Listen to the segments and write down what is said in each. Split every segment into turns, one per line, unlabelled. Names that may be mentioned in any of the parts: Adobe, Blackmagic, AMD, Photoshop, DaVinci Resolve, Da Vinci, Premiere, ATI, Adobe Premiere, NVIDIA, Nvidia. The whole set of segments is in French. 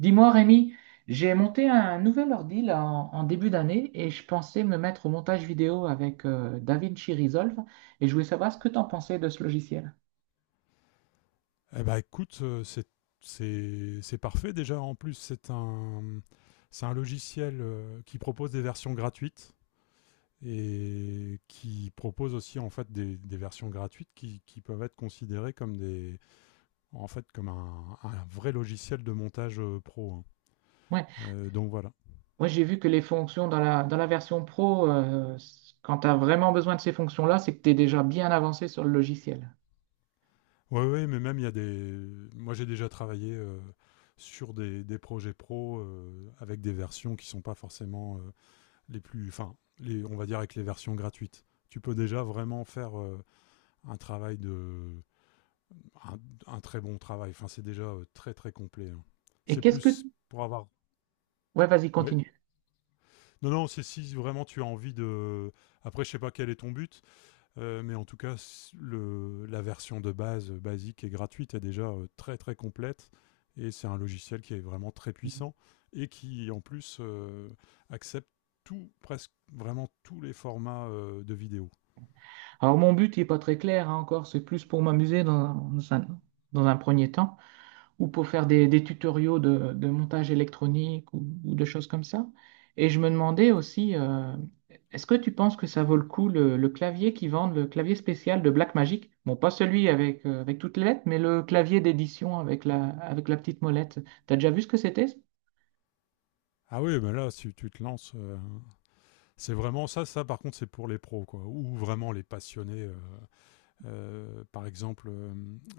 Dis-moi, Rémi, j'ai monté un nouvel ordi là, en début d'année et je pensais me mettre au montage vidéo avec DaVinci Resolve et je voulais savoir ce que tu en pensais de ce logiciel.
Eh ben, écoute, c'est parfait déjà. En plus, c'est un logiciel qui propose des versions gratuites et qui propose aussi en fait des versions gratuites qui peuvent être considérées comme des, en fait, comme un vrai logiciel de montage pro, hein.
Ouais,
Donc voilà.
moi j'ai vu que les fonctions dans la version pro, quand tu as vraiment besoin de ces fonctions-là, c'est que tu es déjà bien avancé sur le logiciel.
Ouais, ouais, mais même il y a des. Moi, j'ai déjà travaillé sur des projets pro avec des versions qui sont pas forcément les plus, enfin, les, on va dire avec les versions gratuites. Tu peux déjà vraiment faire un travail de, un, un très bon travail. Enfin, c'est déjà très très complet, hein.
Et
C'est
qu'est-ce que
plus pour avoir.
Ouais, vas-y,
Oui.
continue.
Non, non, c'est si vraiment tu as envie de. Après, je sais pas quel est ton but, mais en tout cas, le, la version de base basique et gratuite est déjà très très complète. Et c'est un logiciel qui est vraiment très puissant et qui en plus accepte tout, presque vraiment tous les formats de vidéos.
Alors, mon but n'est pas très clair hein, encore, c'est plus pour m'amuser un, dans un premier temps, ou pour faire des tutoriaux de montage électronique ou de choses comme ça. Et je me demandais aussi, est-ce que tu penses que ça vaut le coup le clavier qu'ils vendent, le clavier spécial de Blackmagic? Bon, pas celui avec, avec toutes les lettres, mais le clavier d'édition avec la petite molette. T'as déjà vu ce que c'était?
Ah oui, mais là, si tu te lances, c'est vraiment ça. Ça, par contre, c'est pour les pros, quoi, ou vraiment les passionnés. Par exemple,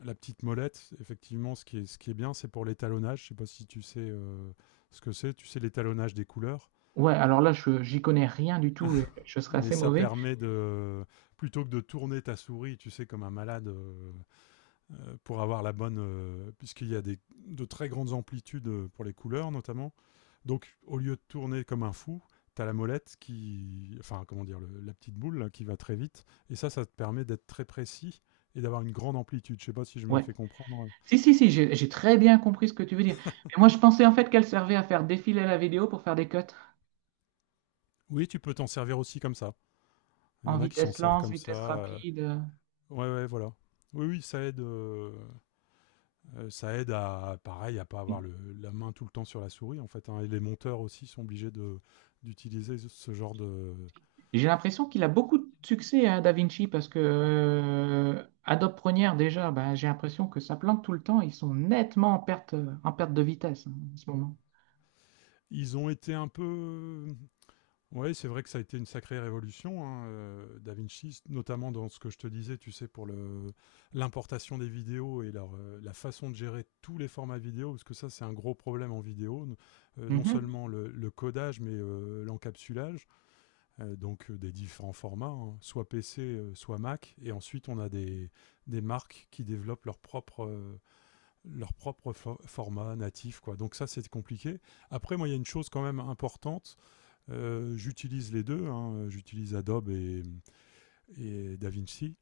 la petite molette, effectivement, ce qui est bien, c'est pour l'étalonnage. Je sais pas si tu sais ce que c'est. Tu sais l'étalonnage des couleurs,
Ouais, alors là, je j'y connais rien du tout et je serais
mais
assez
ça
mauvais.
permet de plutôt que de tourner ta souris, tu sais, comme un malade, pour avoir la bonne, puisqu'il y a des, de très grandes amplitudes pour les couleurs notamment. Donc au lieu de tourner comme un fou, tu as la molette qui, enfin comment dire, la petite boule là, qui va très vite, et ça te permet d'être très précis et d'avoir une grande amplitude. Je sais pas si je me
Ouais.
fais comprendre.
Si, j'ai très bien compris ce que tu veux dire. Mais moi, je pensais en fait qu'elle servait à faire défiler la vidéo pour faire des cuts
Oui, tu peux t'en servir aussi comme ça. Il y
en
en a qui s'en
vitesse
servent
lente,
comme ça.
vitesse rapide.
Ouais, ouais, voilà. Oui, oui, ça aide. Ça aide à, pareil, à pas avoir le, la main tout le temps sur la souris, en fait, hein. Et les monteurs aussi sont obligés de d'utiliser ce genre de.
J'ai l'impression qu'il a beaucoup de succès à DaVinci parce que Adobe Premiere, déjà, ben j'ai l'impression que ça plante tout le temps. Ils sont nettement en perte de vitesse hein, en ce moment.
Ils ont été un peu. Ouais, c'est vrai que ça a été une sacrée révolution, hein, Da Vinci, notamment dans ce que je te disais, tu sais, pour le l'importation des vidéos et leur, la façon de gérer tous les formats vidéo, parce que ça, c'est un gros problème en vidéo, non
Mhm.
seulement le codage, mais l'encapsulage. Donc des différents formats, hein, soit PC, soit Mac, et ensuite on a des marques qui développent leur propre format natif, quoi. Donc ça, c'est compliqué. Après, moi, il y a une chose quand même importante. J'utilise les deux, hein. J'utilise Adobe et DaVinci.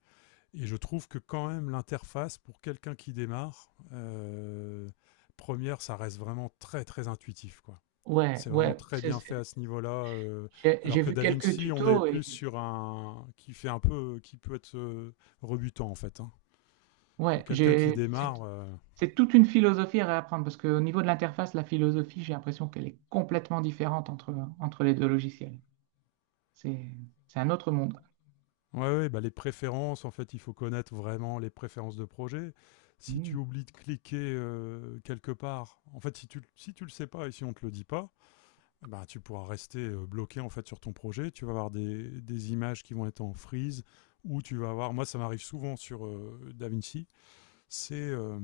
Et je trouve que quand même l'interface, pour quelqu'un qui démarre, première, ça reste vraiment très, très intuitif, quoi.
Ouais,
C'est vraiment
ouais,
très
c'est-
bien fait à
c'est-
ce niveau-là.
j'ai
Alors
j'ai
que
vu
Da
quelques
Vinci, on est
tutos et
plus sur un qui fait un peu, qui peut être rebutant en fait, hein. Pour
ouais,
quelqu'un qui
j'ai
démarre,
c'est toute une philosophie à réapprendre parce qu'au niveau de l'interface, la philosophie, j'ai l'impression qu'elle est complètement différente entre les deux logiciels. C'est, c'est un autre monde.
ouais, ouais, bah les préférences, en fait, il faut connaître vraiment les préférences de projet. Si tu
Mm.
oublies de cliquer quelque part, en fait, si tu le sais pas et si on te le dit pas, eh ben, tu pourras rester bloqué en fait sur ton projet. Tu vas avoir des images qui vont être en freeze ou tu vas avoir. Moi, ça m'arrive souvent sur Da Vinci, c'est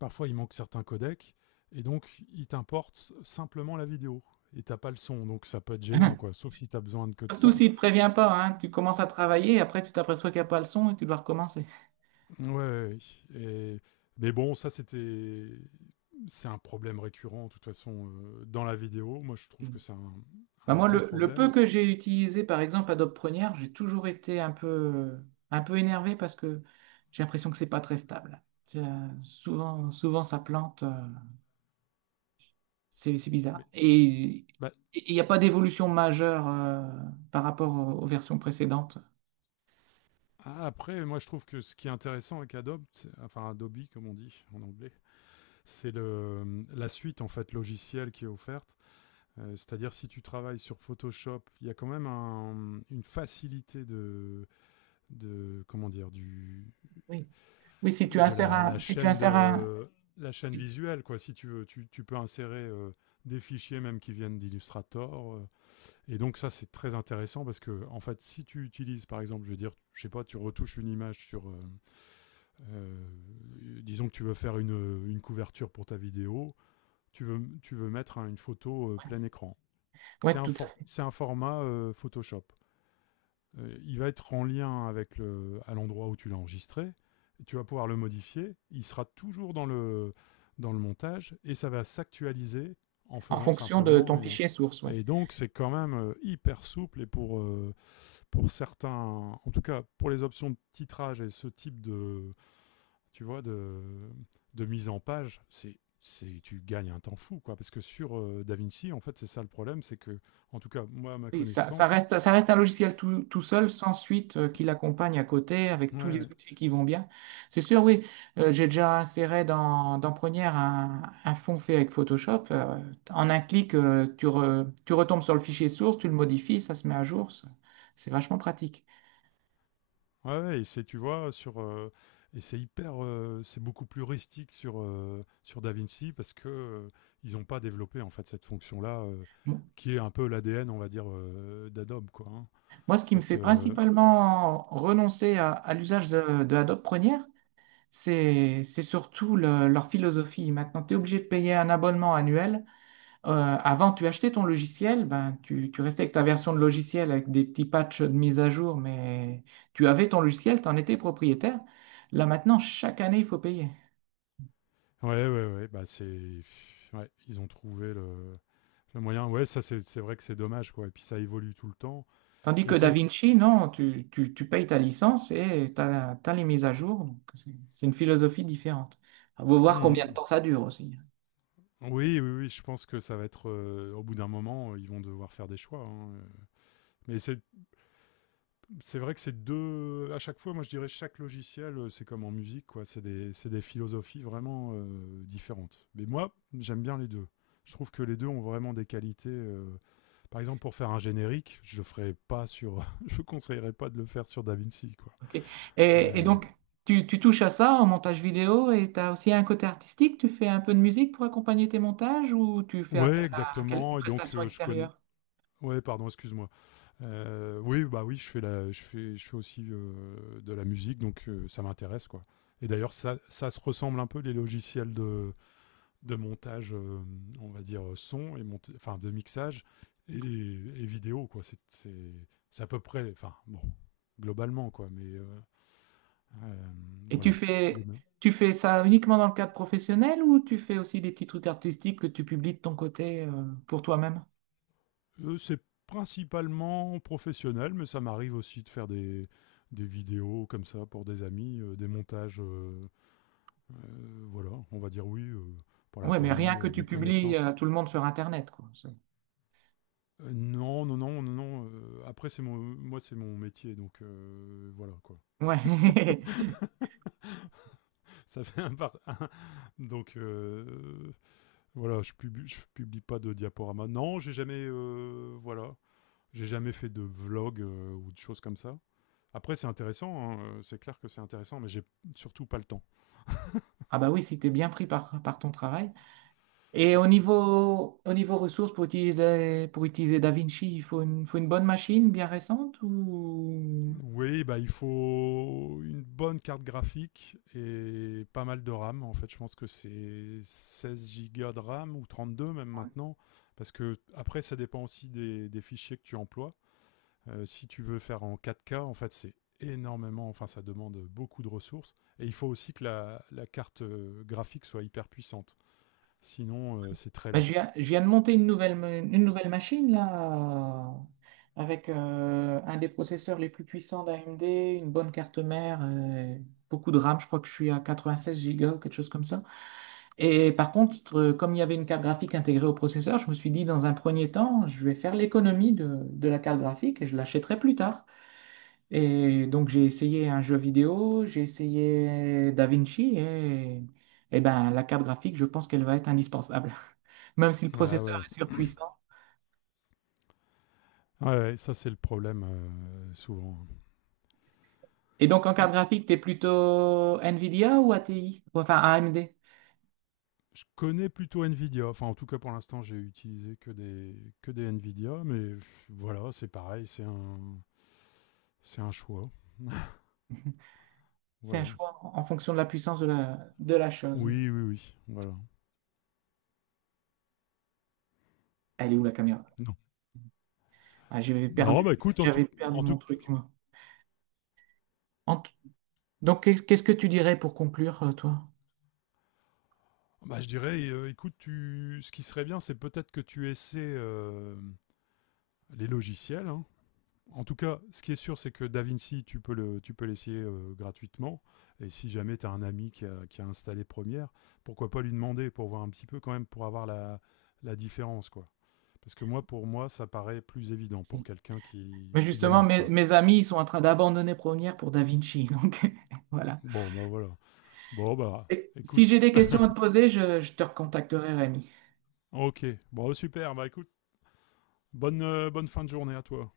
parfois il manque certains codecs, et donc il t'importe simplement la vidéo. Et t'as pas le son, donc ça peut être gênant, quoi. Sauf si t'as besoin de que de
Surtout
ça.
s'il ne te prévient pas, hein. Tu commences à travailler et après tu t'aperçois qu'il n'y a pas le son et tu dois recommencer.
Ouais, ouais, ouais. Et... Mais bon, c'est un problème récurrent de toute façon dans la vidéo. Moi, je trouve
Et-
que c'est
Bah,
un
moi,
gros
le
problème.
peu que j'ai utilisé, par exemple, Adobe Premiere, j'ai toujours été un peu énervé parce que j'ai l'impression que c'est pas très stable. Tu as- Souvent, ça plante. C'est bizarre.
Mais
Et
bah,
il n'y a pas d'évolution majeure par rapport aux versions précédentes.
ah, après, moi, je trouve que ce qui est intéressant avec Adobe, c'est- enfin Adobe comme on dit en anglais, c'est le la suite en fait logicielle qui est offerte. C'est-à-dire si tu travailles sur Photoshop, il y a quand même une facilité de comment dire du
Oui. Oui,
de la, la
si tu
chaîne
insères un,
de la chaîne
ouais,
visuelle, quoi. Si tu veux, tu peux insérer des fichiers même qui viennent d'Illustrator. Et donc ça c'est très intéressant parce que en fait si tu utilises par exemple, je veux dire, je sais pas, tu retouches une image sur, disons que tu veux faire une couverture pour ta vidéo, tu veux mettre hein, une photo plein écran. C'est
ouais,
un,
tout à fait.
c'est un format Photoshop. Il va être en lien avec le, à l'endroit où tu l'as enregistré. Tu vas pouvoir le modifier. Il sera toujours dans le montage et ça va s'actualiser en
En
faisant
fonction de
simplement.
ton fichier source, ouais.
Et donc, c'est quand même hyper souple et pour certains, en tout cas pour les options de titrage et ce type de, tu vois, de mise en page, c'est tu gagnes un temps fou quoi parce que sur DaVinci en fait c'est ça le problème c'est que en tout cas moi à ma
Oui,
connaissance.
ça reste un logiciel tout seul, sans suite, qui l'accompagne à côté, avec tous les
Ouais,
outils qui vont bien. C'est sûr, oui, j'ai déjà inséré dans Première un fond fait avec Photoshop. En un clic, tu retombes sur le fichier source, tu le modifies, ça se met à jour. C'est vachement pratique.
ouais, ouais, et c'est tu vois sur et c'est hyper c'est beaucoup plus rustique sur sur DaVinci parce que ils n'ont pas développé en fait cette fonction là
Mo-
qui est un peu l'ADN on va dire d'Adobe quoi hein.
Moi, ce qui me
cette
fait principalement renoncer à l'usage de Adobe Premiere, c'est surtout le- leur philosophie. Maintenant, tu es obligé de payer un abonnement annuel. Avant, tu achetais ton logiciel, ben, tu restais avec ta version de logiciel avec des petits patchs de mise à jour, mais tu avais ton logiciel, tu en étais propriétaire. Là maintenant, chaque année, il faut payer.
ouais ouais ouais bah c'est ouais ils ont trouvé le moyen, ouais, ça c'est vrai que c'est dommage, quoi. Et puis ça évolue tout le temps.
Tandis que
Mais c'est le-
DaVinci, non, tu payes ta licence et tu as les mises à jour. Donc, c'est une philosophie différente. Il faut voir combien de
Mhm.
temps ça dure aussi.
Oui, oui, oui, je pense que ça va être au bout d'un moment, ils vont devoir faire des choix, hein, mais c'est vrai que c'est deux à chaque fois. Moi, je dirais chaque logiciel, c'est comme en musique, quoi. C'est des philosophies vraiment différentes. Mais moi, j'aime bien les deux. Je trouve que les deux ont vraiment des qualités. Par exemple, pour faire un générique, je ferais pas sur, je conseillerais pas de le faire sur DaVinci, quoi.
Ok.
Euh,
Donc, tu touches à ça en montage vidéo et tu as aussi un côté artistique. Tu fais un peu de musique pour accompagner tes montages ou tu fais
Ouais,
appel à quelle- une
exactement. Et donc,
prestation
je connais,
extérieure?
ouais, pardon, excuse-moi. Oui, bah oui, je fais aussi de la musique, donc ça m'intéresse, quoi. Et d'ailleurs, ça se ressemble un peu les logiciels de montage, on va dire son et enfin de mixage et les et vidéo quoi. C'est à peu près, enfin bon, globalement, quoi. Mais euh,
Et tu
voilà. Les
fais,
mains.
tu fais ça uniquement dans le cadre professionnel ou tu fais aussi des petits trucs artistiques que tu publies de ton côté pour toi-même?
C'est principalement professionnel, mais ça m'arrive aussi de faire des vidéos comme ça pour des amis, des montages. Voilà, on va dire oui pour la
Ouais, mais rien
famille,
que tu
des
publies
connaissances.
à tout le monde sur Internet, quoi. C'est-
Non, non, non, non, non. Après, c'est mon, moi, c'est mon métier, donc voilà quoi.
Ouais.
Ça fait un par un, donc voilà, je publie pas de diaporama. Non, j'ai jamais, voilà, j'ai jamais fait de vlog ou de choses comme ça. Après, c'est intéressant, hein, c'est clair que c'est intéressant, mais j'ai surtout pas le temps.
Ah bah oui, si t'es bien pris par ton travail. Et au niveau ressources, pour utiliser DaVinci, il faut une bonne machine bien récente ou...
Oui, bah, il faut une bonne carte graphique et pas mal de RAM. En fait, je pense que c'est 16 Go de RAM ou 32 même maintenant. Parce que après, ça dépend aussi des fichiers que tu emploies. Si tu veux faire en 4K, en fait, c'est énormément, enfin, ça demande beaucoup de ressources. Et il faut aussi que la carte graphique soit hyper puissante. Sinon, c'est très lent.
Je viens de monter une nouvelle machine là, avec un des processeurs les plus puissants d'AMD, une bonne carte mère, beaucoup de RAM, je crois que je suis à 96 Go, quelque chose comme ça. Et par contre, comme il y avait une carte graphique intégrée au processeur, je me suis dit dans un premier temps, je vais faire l'économie de la carte graphique et je l'achèterai plus tard. Et donc j'ai essayé un jeu vidéo, j'ai essayé DaVinci, et ben, la carte graphique, je pense qu'elle va être indispensable même si le
Ah
processeur
ouais.
est surpuissant.
Ouais, ouais, ça c'est le problème souvent.
Et donc, en
Et
carte graphique, tu es plutôt NVIDIA ou ATI? Ou enfin, AMD.
je connais plutôt Nvidia. Enfin, en tout cas, pour l'instant, j'ai utilisé que que des Nvidia. Mais voilà, c'est pareil, c'est un choix.
C'est un
Voilà.
choix en fonction de la puissance de la chose.
Oui, oui, oui. Voilà.
Elle est où la caméra?
Non.
Ah,
Non, bah écoute,
j'avais perdu
en tout,
mon truc, moi. En, Donc, qu'est-ce que tu dirais pour conclure, toi?
bah, je dirais, écoute, tu, ce qui serait bien, c'est peut-être que tu essaies les logiciels, hein. En tout cas, ce qui est sûr, c'est que DaVinci, tu peux l'essayer gratuitement. Et si jamais tu as un ami qui a installé Premiere, pourquoi pas lui demander pour voir un petit peu quand même, pour avoir la, la différence, quoi. Parce que moi, pour moi, ça paraît plus évident pour quelqu'un
Mais
qui
justement,
démarre, quoi.
mes amis, ils sont en train d'abandonner Première pour Da Vinci. Donc, voilà.
Bon, bah voilà. Bon, bah,
Et si j'ai
écoute.
des questions à te poser, je te recontacterai, Rémi.
ok. Bon, super. Bah, écoute, bonne, bonne fin de journée à toi.